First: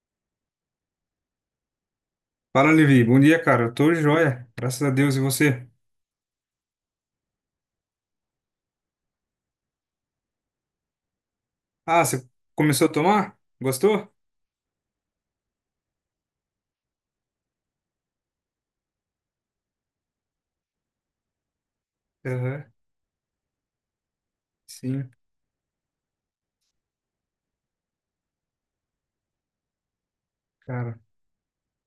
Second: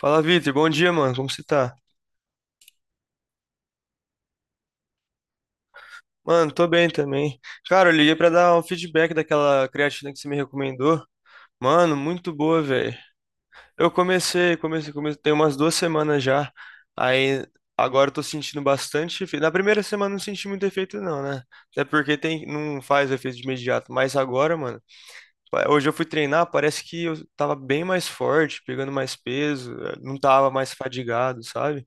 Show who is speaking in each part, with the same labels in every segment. Speaker 1: Fala, Vitor. Bom dia, mano. Como você tá?
Speaker 2: Fala, Levi. Bom dia, cara. Eu tô joia. Graças a Deus. E você?
Speaker 1: Mano, tô bem também. Cara, eu liguei pra dar um feedback daquela creatina que você me recomendou. Mano,
Speaker 2: Ah, você
Speaker 1: muito boa,
Speaker 2: começou a
Speaker 1: velho.
Speaker 2: tomar?
Speaker 1: Eu
Speaker 2: Gostou?
Speaker 1: comecei, comecei, comecei, tem umas 2 semanas já. Aí agora eu tô sentindo bastante efeito. Na primeira semana eu não senti muito efeito, não, né? Até porque tem,
Speaker 2: Aham.
Speaker 1: não faz efeito de imediato. Mas agora, mano,
Speaker 2: Sim,
Speaker 1: hoje eu fui treinar, parece que eu tava bem mais forte, pegando mais peso, não tava mais
Speaker 2: cara.
Speaker 1: fadigado, sabe?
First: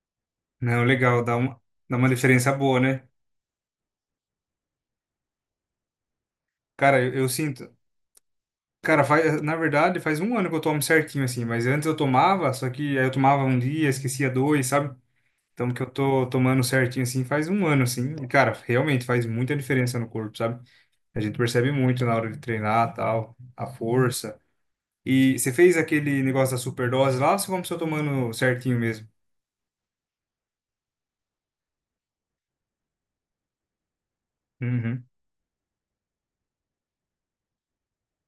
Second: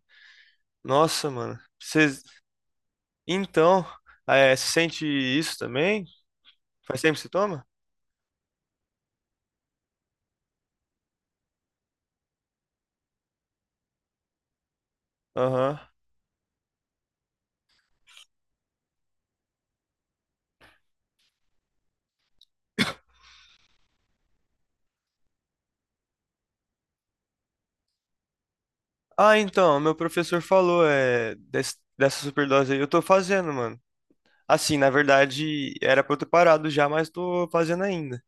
Speaker 2: Não, legal.
Speaker 1: Nossa,
Speaker 2: Dá
Speaker 1: mano.
Speaker 2: uma, dá
Speaker 1: Você
Speaker 2: uma diferença boa, né?
Speaker 1: Então, você sente isso também? Faz
Speaker 2: Cara, eu,
Speaker 1: tempo que você
Speaker 2: eu
Speaker 1: toma?
Speaker 2: sinto. Cara, faz, na verdade, faz um ano que eu tomo certinho, assim. Mas antes eu tomava, só que aí eu tomava um dia, esquecia dois, sabe? Então,
Speaker 1: Aham.
Speaker 2: que eu tô tomando certinho, assim, faz um ano, assim. E, cara, realmente faz muita diferença no corpo, sabe? A gente percebe muito na hora de treinar, tal, a força. E você fez aquele negócio da superdose lá ou você começou tomando certinho mesmo?
Speaker 1: Ah, então, meu professor falou dessa superdose aí. Eu tô fazendo, mano. Assim, na
Speaker 2: Uhum.
Speaker 1: verdade, era pra eu ter parado já, mas tô fazendo ainda.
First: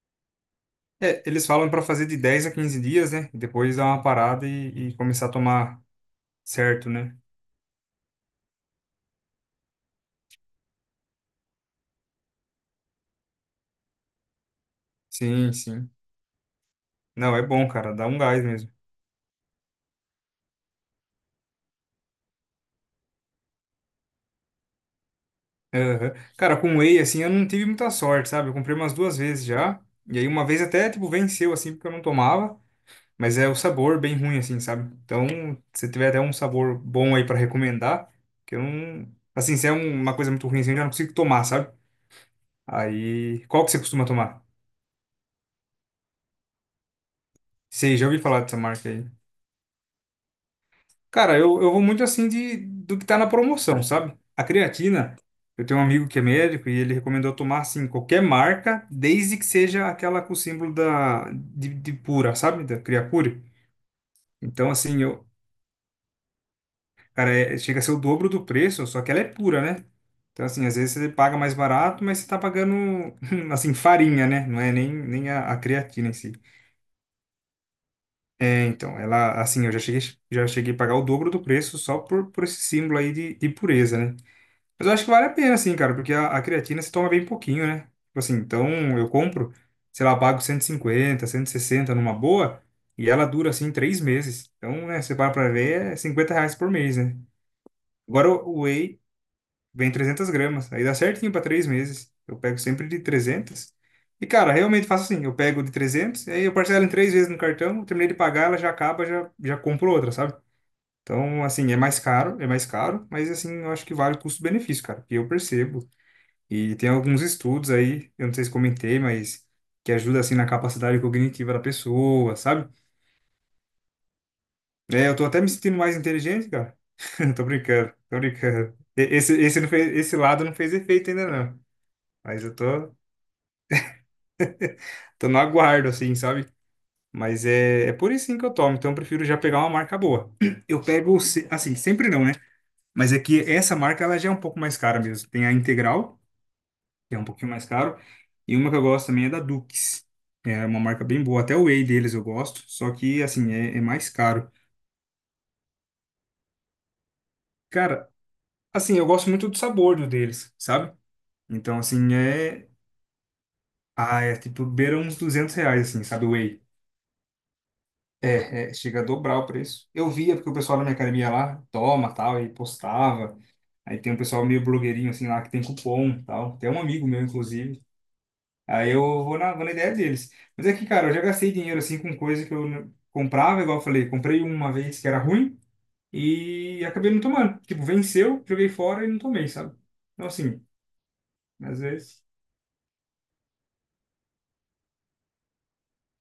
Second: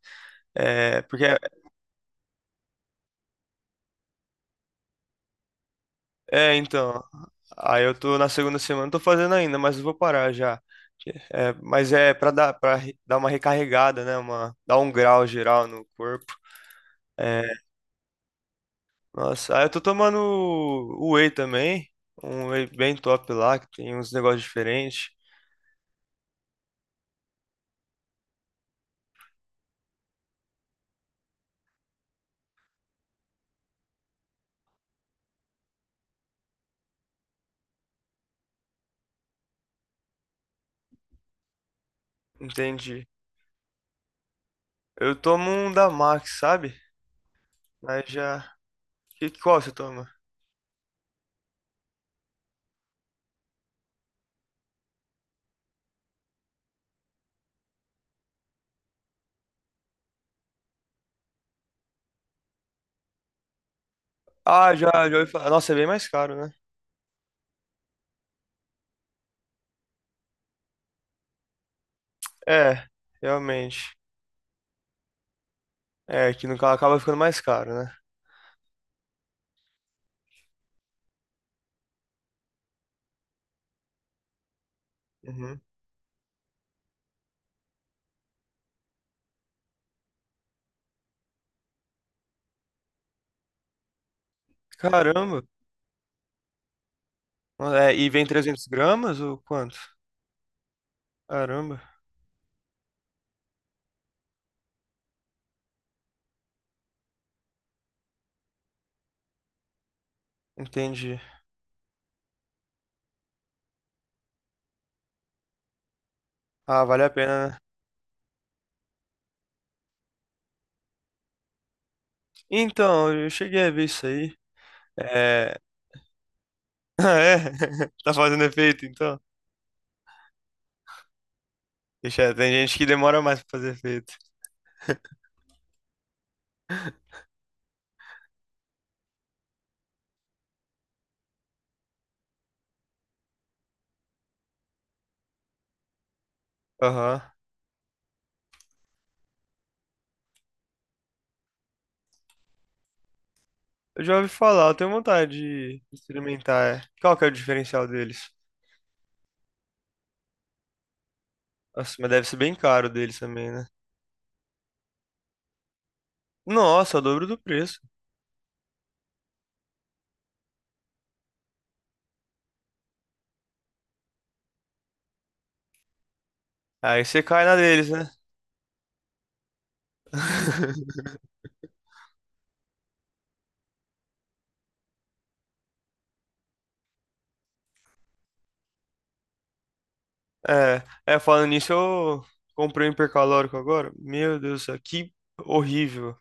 Speaker 1: É,
Speaker 2: É,
Speaker 1: porque,
Speaker 2: eles falam pra fazer de 10 a 15 dias, né? Depois dar uma parada e começar a tomar
Speaker 1: é,
Speaker 2: certo,
Speaker 1: então,
Speaker 2: né?
Speaker 1: aí eu tô na segunda semana, tô fazendo ainda, mas eu vou parar já. É, mas é pra dar, pra dar uma recarregada, né? Uma, dar um grau
Speaker 2: Sim,
Speaker 1: geral no
Speaker 2: sim.
Speaker 1: corpo.
Speaker 2: Não,
Speaker 1: É.
Speaker 2: é bom, cara, dá um gás mesmo.
Speaker 1: Nossa, ah, eu tô tomando o whey também, um whey bem top lá, que tem uns negócios diferentes.
Speaker 2: Aham. Cara, com whey, assim, eu não tive muita sorte, sabe? Eu comprei umas duas vezes já. E aí uma vez até, tipo, venceu, assim, porque eu não tomava. Mas é o sabor bem ruim, assim, sabe? Então, se tiver até um sabor bom aí pra recomendar, que eu não. Assim, se é uma coisa muito ruim, assim, eu já não consigo tomar, sabe?
Speaker 1: Entendi.
Speaker 2: Aí, qual que você costuma tomar?
Speaker 1: Eu tomo um da Max, sabe?
Speaker 2: Sei, já
Speaker 1: Mas
Speaker 2: ouvi falar
Speaker 1: já.
Speaker 2: dessa marca aí.
Speaker 1: Que, qual você toma?
Speaker 2: Cara, eu vou muito assim de do que tá na promoção, sabe? A creatina, eu tenho um amigo que é médico e ele recomendou tomar assim qualquer marca, desde que seja aquela com o símbolo da de pura, sabe? Da Creapure. Então
Speaker 1: Ah, já,
Speaker 2: assim,
Speaker 1: já
Speaker 2: eu,
Speaker 1: ouvi falar. Nossa, é bem mais caro, né?
Speaker 2: cara, chega a ser o dobro do preço, só que ela é pura, né? Então assim, às vezes você paga mais barato, mas você tá
Speaker 1: É,
Speaker 2: pagando assim
Speaker 1: realmente.
Speaker 2: farinha, né? Não é nem a creatina em
Speaker 1: É,
Speaker 2: si.
Speaker 1: que no caso acaba ficando mais caro, né?
Speaker 2: É, então, ela, assim, eu já cheguei a pagar o dobro do preço só por esse símbolo aí de pureza, né? Mas eu acho que vale a pena,
Speaker 1: Uhum.
Speaker 2: assim, cara, porque a creatina se toma bem pouquinho, né? Tipo assim, então eu compro, sei lá, pago 150, 160 numa boa, e ela dura, assim, 3 meses. Então, né, você para
Speaker 1: Caramba.
Speaker 2: pra ver, é R$ 50 por mês, né?
Speaker 1: É, e vem
Speaker 2: Agora, o
Speaker 1: 300
Speaker 2: whey,
Speaker 1: gramas ou quanto?
Speaker 2: vem 300 gramas. Aí dá certinho para três
Speaker 1: Caramba,
Speaker 2: meses. Eu pego sempre de 300. E, cara, realmente faço assim. Eu pego de 300, aí eu parcelo em três vezes no cartão. Terminei de pagar, ela já acaba, já compro outra, sabe?
Speaker 1: entendi.
Speaker 2: Então, assim, é mais caro, mas, assim, eu acho que vale o custo-benefício, cara, que eu percebo. E
Speaker 1: Ah,
Speaker 2: tem
Speaker 1: vale a
Speaker 2: alguns
Speaker 1: pena, né?
Speaker 2: estudos aí, eu não sei se comentei, mas que ajuda, assim, na capacidade cognitiva da pessoa, sabe?
Speaker 1: Então, eu cheguei a ver isso aí.
Speaker 2: É, eu tô até me
Speaker 1: É.
Speaker 2: sentindo mais inteligente, cara.
Speaker 1: Ah, é?
Speaker 2: Tô brincando,
Speaker 1: Tá
Speaker 2: tô
Speaker 1: fazendo
Speaker 2: brincando.
Speaker 1: efeito,
Speaker 2: E-
Speaker 1: então?
Speaker 2: Esse, esse, não fez, esse lado não fez efeito ainda, não.
Speaker 1: Deixa,
Speaker 2: Mas
Speaker 1: tem
Speaker 2: eu
Speaker 1: gente que
Speaker 2: tô,
Speaker 1: demora mais pra fazer efeito.
Speaker 2: tô no aguardo, assim, sabe? Mas é por isso sim que eu tomo, então eu prefiro já pegar uma marca boa. Eu pego, assim, sempre não, né? Mas é que essa marca, ela já é um pouco mais cara mesmo. Tem a Integral, que é
Speaker 1: Aham.
Speaker 2: um pouquinho mais caro, e uma que eu gosto também é da Dukes. É uma marca bem boa, até o whey deles eu gosto, só que, assim, é
Speaker 1: Eu
Speaker 2: mais
Speaker 1: já ouvi
Speaker 2: caro.
Speaker 1: falar, eu tenho vontade de experimentar. É. Qual que é o diferencial
Speaker 2: Cara,
Speaker 1: deles?
Speaker 2: assim, eu gosto muito do sabor do deles, sabe? Então,
Speaker 1: Nossa, mas
Speaker 2: assim,
Speaker 1: deve ser bem
Speaker 2: é...
Speaker 1: caro deles também, né?
Speaker 2: Ah, é tipo, beira uns R$ 200, assim, sabe? O whey.
Speaker 1: Nossa, o dobro do preço.
Speaker 2: É, chega a dobrar o preço. Eu via porque o pessoal da minha academia lá toma, tal, e postava. Aí tem um pessoal meio blogueirinho, assim, lá que tem cupom, tal. Tem um
Speaker 1: Aí
Speaker 2: amigo meu,
Speaker 1: você cai na
Speaker 2: inclusive.
Speaker 1: deles, né?
Speaker 2: Aí eu vou na ideia deles. Mas é que, cara, eu já gastei dinheiro, assim, com coisa que eu comprava, igual eu falei. Comprei uma vez que era ruim e acabei não tomando. Tipo, venceu, joguei fora e não tomei, sabe? Então, assim,
Speaker 1: É, é, falando nisso,
Speaker 2: às vezes...
Speaker 1: eu comprei um hipercalórico agora. Meu Deus do céu, que horrível.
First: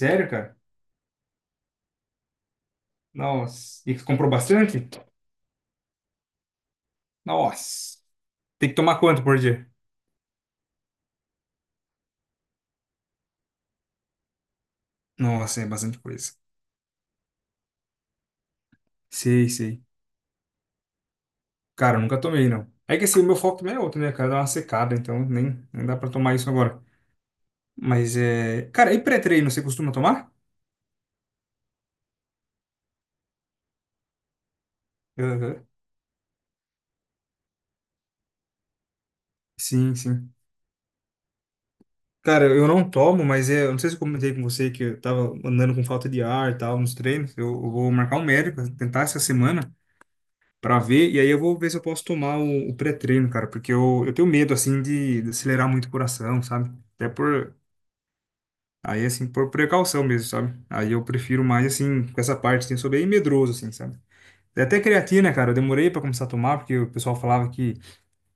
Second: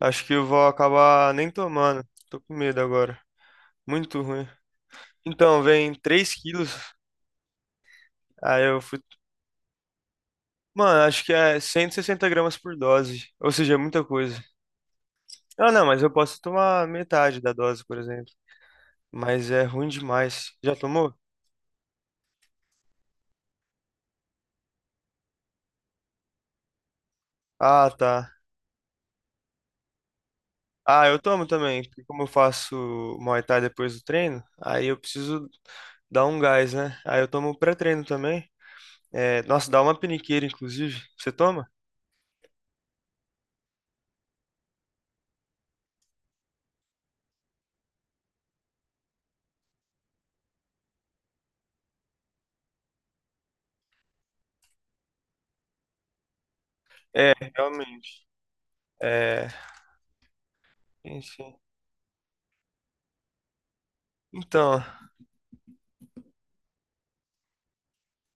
Speaker 1: Acho que eu
Speaker 2: cara?
Speaker 1: vou acabar nem tomando. Tô com medo agora.
Speaker 2: Nossa. E
Speaker 1: Muito
Speaker 2: comprou
Speaker 1: ruim.
Speaker 2: bastante?
Speaker 1: Então, vem 3 quilos.
Speaker 2: Nossa.
Speaker 1: Aí
Speaker 2: Tem que
Speaker 1: eu
Speaker 2: tomar
Speaker 1: fui.
Speaker 2: quanto por dia?
Speaker 1: Mano, acho que é 160 gramas por dose. Ou seja, é muita coisa.
Speaker 2: Nossa, é
Speaker 1: Ah, não,
Speaker 2: bastante
Speaker 1: mas eu
Speaker 2: coisa.
Speaker 1: posso tomar metade da dose, por exemplo.
Speaker 2: Sei,
Speaker 1: Mas é
Speaker 2: sei.
Speaker 1: ruim demais. Já tomou?
Speaker 2: Cara, eu nunca tomei, não. É que assim, o meu foco também é outro, né, cara? Dá uma secada, então nem dá pra tomar isso agora.
Speaker 1: Ah,
Speaker 2: Mas
Speaker 1: tá.
Speaker 2: é. Cara, e pré-treino, você costuma tomar?
Speaker 1: Ah, eu tomo também, porque como eu faço Muay Thai depois do treino, aí eu preciso
Speaker 2: Aham.
Speaker 1: dar um gás, né? Aí eu tomo pré-treino também. É, nossa, dá
Speaker 2: Sim,
Speaker 1: uma
Speaker 2: sim.
Speaker 1: peniqueira, inclusive. Você toma?
Speaker 2: Cara, eu não tomo, mas é. Eu não sei se eu comentei com você que eu tava andando com falta de ar e tal nos treinos. Eu vou marcar um médico, tentar essa semana pra ver, e aí eu vou ver se eu posso tomar o pré-treino, cara, porque eu tenho medo, assim, de acelerar muito o coração, sabe? Até
Speaker 1: É,
Speaker 2: por.
Speaker 1: realmente.
Speaker 2: Aí, assim,
Speaker 1: É,
Speaker 2: por precaução mesmo, sabe? Aí eu prefiro
Speaker 1: enfim.
Speaker 2: mais, assim, com essa parte, assim, eu sou bem medroso, assim, sabe? É. Até
Speaker 1: Então,
Speaker 2: creatina, cara, eu demorei pra começar a tomar, porque o pessoal falava que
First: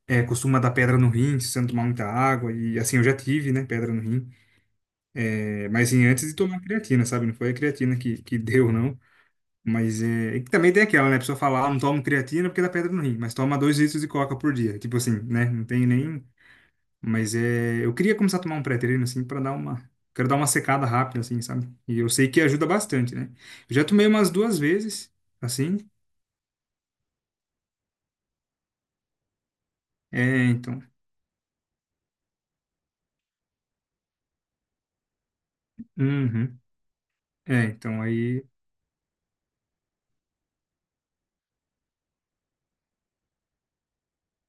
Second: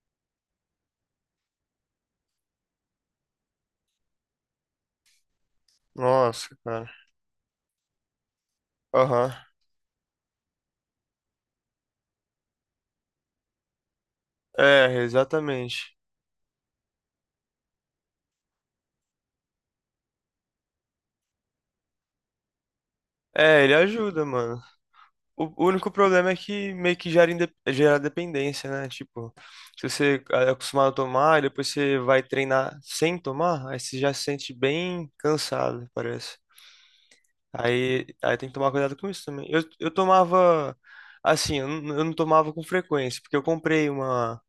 Speaker 2: costuma dar pedra no rim se você não tomar muita água, e assim, eu já tive, né, pedra no rim. É, mas assim, antes de
Speaker 1: nossa,
Speaker 2: tomar
Speaker 1: cara.
Speaker 2: creatina, sabe? Não foi a creatina que deu, não.
Speaker 1: Aham.
Speaker 2: Mas é, e que também tem aquela, né, a pessoa fala, ah, não tomo creatina porque dá pedra no rim, mas toma 2 litros de coca por dia,
Speaker 1: É,
Speaker 2: tipo assim, né, não tem
Speaker 1: exatamente.
Speaker 2: nem... Mas é, eu queria começar a tomar um pré-treino, assim, pra dar uma... Quero dar uma secada rápida, assim, sabe? E eu sei que ajuda bastante, né?
Speaker 1: É, ele
Speaker 2: Eu já tomei
Speaker 1: ajuda,
Speaker 2: umas duas
Speaker 1: mano.
Speaker 2: vezes,
Speaker 1: O
Speaker 2: assim,
Speaker 1: único problema é que meio que gera dependência, né? Tipo, se você
Speaker 2: é,
Speaker 1: é
Speaker 2: então...
Speaker 1: acostumado a tomar e depois você vai treinar sem tomar, aí você já se sente bem cansado, parece.
Speaker 2: Uhum. É, então
Speaker 1: Aí
Speaker 2: aí,
Speaker 1: tem que tomar cuidado com isso também. Eu tomava, assim, eu não tomava com frequência, porque eu comprei uma,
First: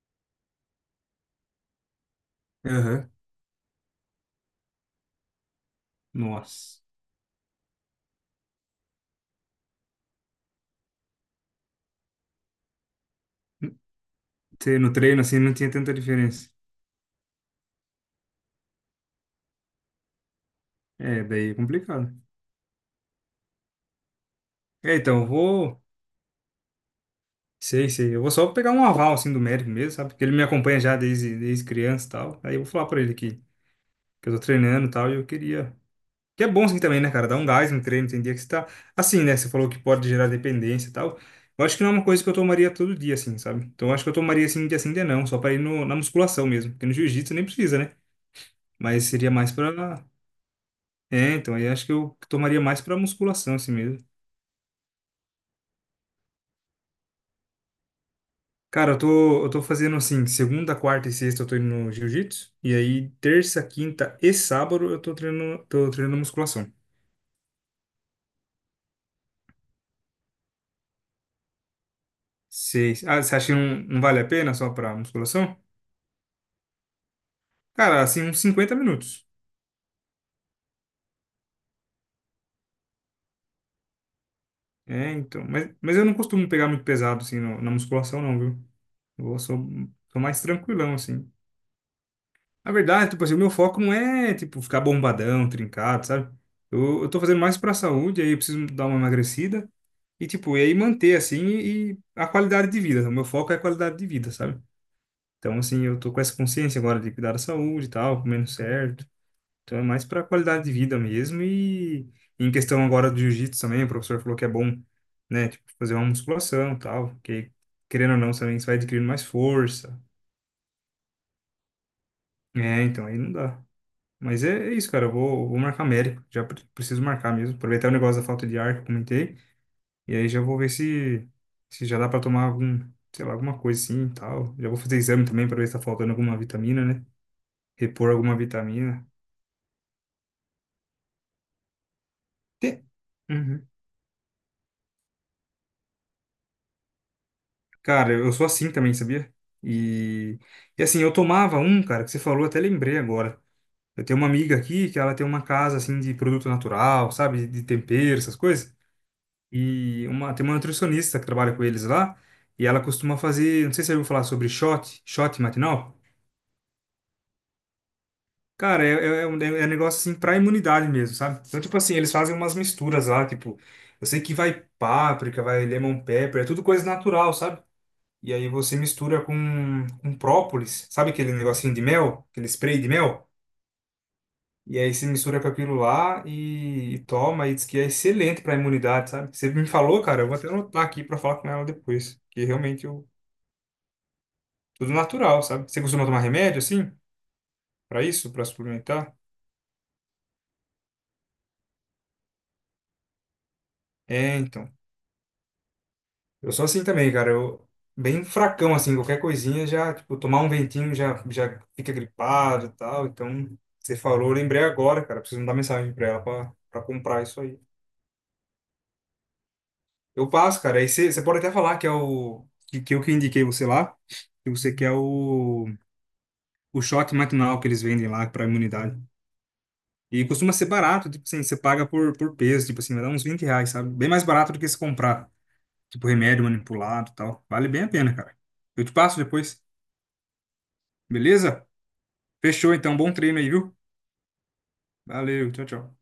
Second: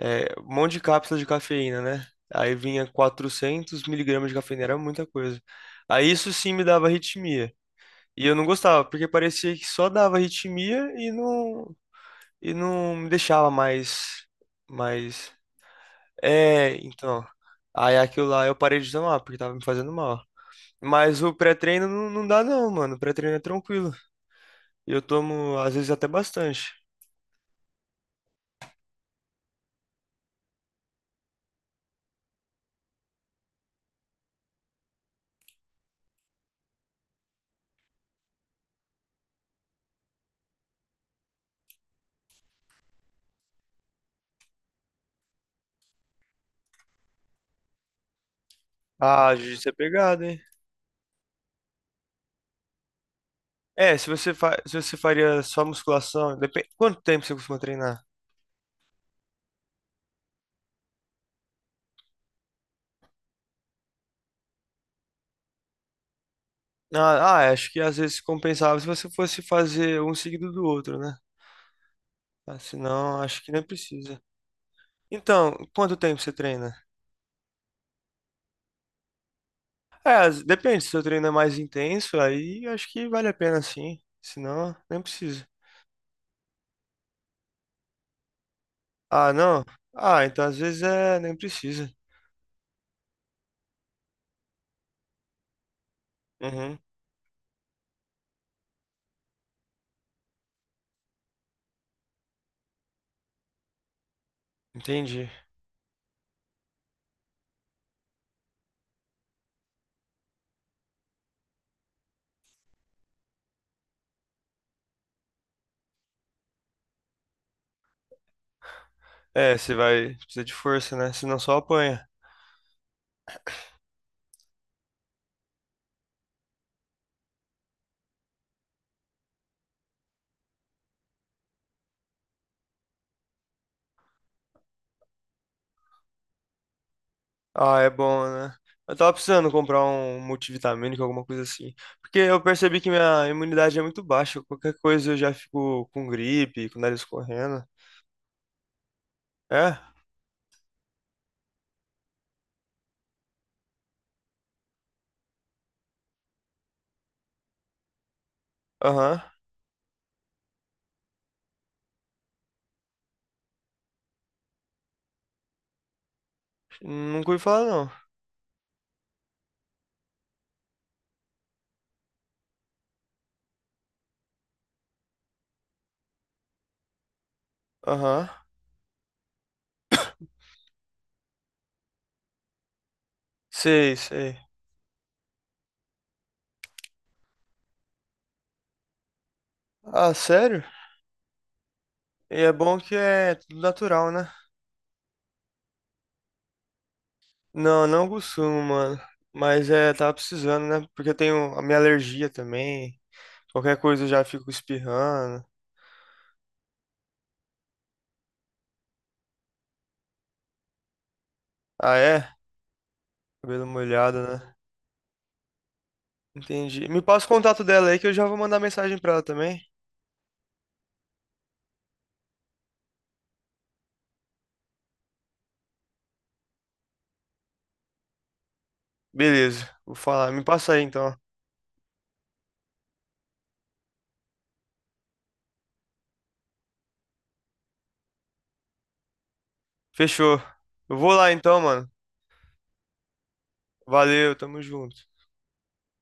Speaker 1: um monte de cápsula de cafeína, né? Aí vinha
Speaker 2: aham.
Speaker 1: 400 miligramas de cafeína, era muita coisa. Aí isso sim me
Speaker 2: Nossa.
Speaker 1: dava arritmia. E eu não gostava, porque parecia que só dava arritmia e não me deixava mais,
Speaker 2: Ter no treino
Speaker 1: mais,
Speaker 2: assim não tinha tanta diferença.
Speaker 1: é, então, aí aquilo lá eu parei de tomar, porque tava me fazendo mal. Mas
Speaker 2: É,
Speaker 1: o
Speaker 2: daí é
Speaker 1: pré-treino não,
Speaker 2: complicado.
Speaker 1: não dá não, mano, o pré-treino é tranquilo, e
Speaker 2: É,
Speaker 1: eu
Speaker 2: então
Speaker 1: tomo, às vezes, até bastante.
Speaker 2: sei, sei, eu vou só pegar um aval assim do médico mesmo, sabe? Porque ele me acompanha já desde criança e tal. Aí eu vou falar pra ele que eu tô treinando e tal e eu queria. Que é bom assim também, né, cara? Dar um gás no treino, tem dia que você tá. Assim, né? Você falou que pode gerar dependência e tal. Eu acho que não é uma coisa que eu tomaria todo dia, assim, sabe? Então eu acho que eu tomaria assim, um dia sim, um dia não, só pra ir no, na musculação mesmo. Porque no jiu-jitsu nem precisa, né? Mas seria
Speaker 1: Ah,
Speaker 2: mais
Speaker 1: jiu-jitsu é
Speaker 2: pra.
Speaker 1: pegado, hein?
Speaker 2: É, então, aí acho que eu tomaria mais pra musculação assim
Speaker 1: É,
Speaker 2: mesmo.
Speaker 1: se você faria só musculação, depende, quanto tempo você costuma treinar?
Speaker 2: Cara, eu tô fazendo assim, segunda, quarta e sexta eu tô indo no jiu-jitsu, e aí terça, quinta e sábado eu tô treinando, musculação.
Speaker 1: Ah, acho que às vezes compensava se você fosse fazer um seguido do outro, né? Ah,
Speaker 2: Seis.
Speaker 1: senão,
Speaker 2: Ah, você
Speaker 1: acho
Speaker 2: acha
Speaker 1: que
Speaker 2: que
Speaker 1: nem
Speaker 2: não, não
Speaker 1: precisa.
Speaker 2: vale a pena só pra
Speaker 1: Então,
Speaker 2: musculação?
Speaker 1: quanto tempo você treina?
Speaker 2: Cara, assim, uns 50 minutos.
Speaker 1: É, depende, se o treino é mais intenso, aí acho que vale a pena sim. Se não, nem
Speaker 2: É, então,
Speaker 1: precisa.
Speaker 2: mas eu não costumo pegar muito pesado assim na musculação não, viu?
Speaker 1: Ah,
Speaker 2: Eu sou,
Speaker 1: não?
Speaker 2: sou
Speaker 1: Ah,
Speaker 2: mais
Speaker 1: então às vezes
Speaker 2: tranquilão
Speaker 1: é,
Speaker 2: assim.
Speaker 1: nem precisa.
Speaker 2: Na verdade, tipo assim, o meu foco não é, tipo, ficar bombadão, trincado, sabe?
Speaker 1: Uhum,
Speaker 2: Eu tô fazendo mais pra saúde, aí eu preciso dar uma emagrecida e, tipo, e aí manter, assim, e a qualidade de vida. O meu foco é a qualidade de vida, sabe?
Speaker 1: entendi.
Speaker 2: Então, assim, eu tô com essa consciência agora de cuidar da saúde e tal, comendo certo. Então, é mais pra qualidade de vida mesmo e em questão agora do jiu-jitsu também, o professor falou que é bom, né, tipo, fazer uma musculação e tal, que querendo ou não, também você vai adquirindo mais
Speaker 1: É, você
Speaker 2: força.
Speaker 1: vai, precisa de força, né? Senão só apanha.
Speaker 2: É, então, aí não dá. Mas é isso, cara. Eu vou marcar médico. Já preciso marcar mesmo. Aproveitar o negócio da falta de ar que eu comentei. E aí já vou ver se já dá pra tomar algum, sei lá, alguma coisa assim e tal. Já vou fazer exame também pra ver se tá faltando alguma vitamina, né?
Speaker 1: Ah, é
Speaker 2: Repor
Speaker 1: bom,
Speaker 2: alguma
Speaker 1: né? Eu
Speaker 2: vitamina.
Speaker 1: tava precisando comprar um multivitamínico, alguma coisa assim. Porque eu percebi
Speaker 2: Te-
Speaker 1: que minha
Speaker 2: Uhum.
Speaker 1: imunidade é muito baixa. Qualquer coisa eu já fico com gripe, com o nariz correndo.
Speaker 2: Cara, eu sou assim também, sabia?
Speaker 1: É?
Speaker 2: E, e assim, eu tomava um, cara, que você falou, até lembrei agora. Eu tenho uma amiga aqui que ela tem uma casa assim de produto natural, sabe? De tempero, essas coisas.
Speaker 1: Aham.
Speaker 2: Tem uma nutricionista que trabalha com eles lá, e ela costuma fazer, não sei se você ouviu falar sobre shot matinal.
Speaker 1: Nunca ouvi falar, não.
Speaker 2: Cara, é um negócio assim pra imunidade mesmo, sabe? Então, tipo assim, eles fazem umas misturas lá, tipo, eu sei que vai páprica, vai lemon pepper, é tudo coisa natural, sabe?
Speaker 1: Aham.
Speaker 2: E aí você mistura com própolis, sabe aquele negocinho de mel, aquele spray de mel?
Speaker 1: Sei, sei.
Speaker 2: E aí você mistura com aquilo lá e toma, e diz que é excelente pra imunidade, sabe? Você me falou,
Speaker 1: Ah,
Speaker 2: cara, eu vou até
Speaker 1: sério?
Speaker 2: anotar aqui pra falar com ela depois,
Speaker 1: E
Speaker 2: que
Speaker 1: é bom
Speaker 2: realmente
Speaker 1: que
Speaker 2: eu.
Speaker 1: é tudo natural, né?
Speaker 2: Tudo natural, sabe? Você costuma tomar remédio assim?
Speaker 1: Não,
Speaker 2: Pra
Speaker 1: não
Speaker 2: isso? Pra
Speaker 1: consumo, mano.
Speaker 2: suplementar?
Speaker 1: Mas é, tava precisando, né? Porque eu tenho a minha alergia também. Qualquer coisa eu já
Speaker 2: É,
Speaker 1: fico
Speaker 2: então.
Speaker 1: espirrando.
Speaker 2: Eu sou assim também, cara. Eu bem fracão assim, qualquer coisinha já, tipo, tomar um ventinho já fica
Speaker 1: Ah, é?
Speaker 2: gripado e tal. Então,
Speaker 1: Cabelo
Speaker 2: você
Speaker 1: molhado,
Speaker 2: falou, eu
Speaker 1: né?
Speaker 2: lembrei agora, cara. Preciso mandar mensagem pra ela pra
Speaker 1: Entendi. Me
Speaker 2: comprar
Speaker 1: passa o
Speaker 2: isso aí.
Speaker 1: contato dela aí que eu já vou mandar mensagem pra ela também.
Speaker 2: Eu passo, cara. Aí você pode até falar que é o que eu que indiquei você lá, que você quer o shot matinal que eles vendem lá pra imunidade.
Speaker 1: Beleza, vou
Speaker 2: E
Speaker 1: falar. Me
Speaker 2: costuma ser
Speaker 1: passa aí
Speaker 2: barato,
Speaker 1: então.
Speaker 2: tipo assim, você paga por peso, tipo assim, vai dar uns R$ 20, sabe? Bem mais barato do que se comprar. Tipo, remédio manipulado e tal. Vale bem a pena, cara. Eu te passo depois,
Speaker 1: Fechou. Eu vou lá então,
Speaker 2: beleza?
Speaker 1: mano.
Speaker 2: Fechou, então. Bom treino aí, viu?
Speaker 1: Valeu, tamo junto.
Speaker 2: Valeu, tchau, tchau.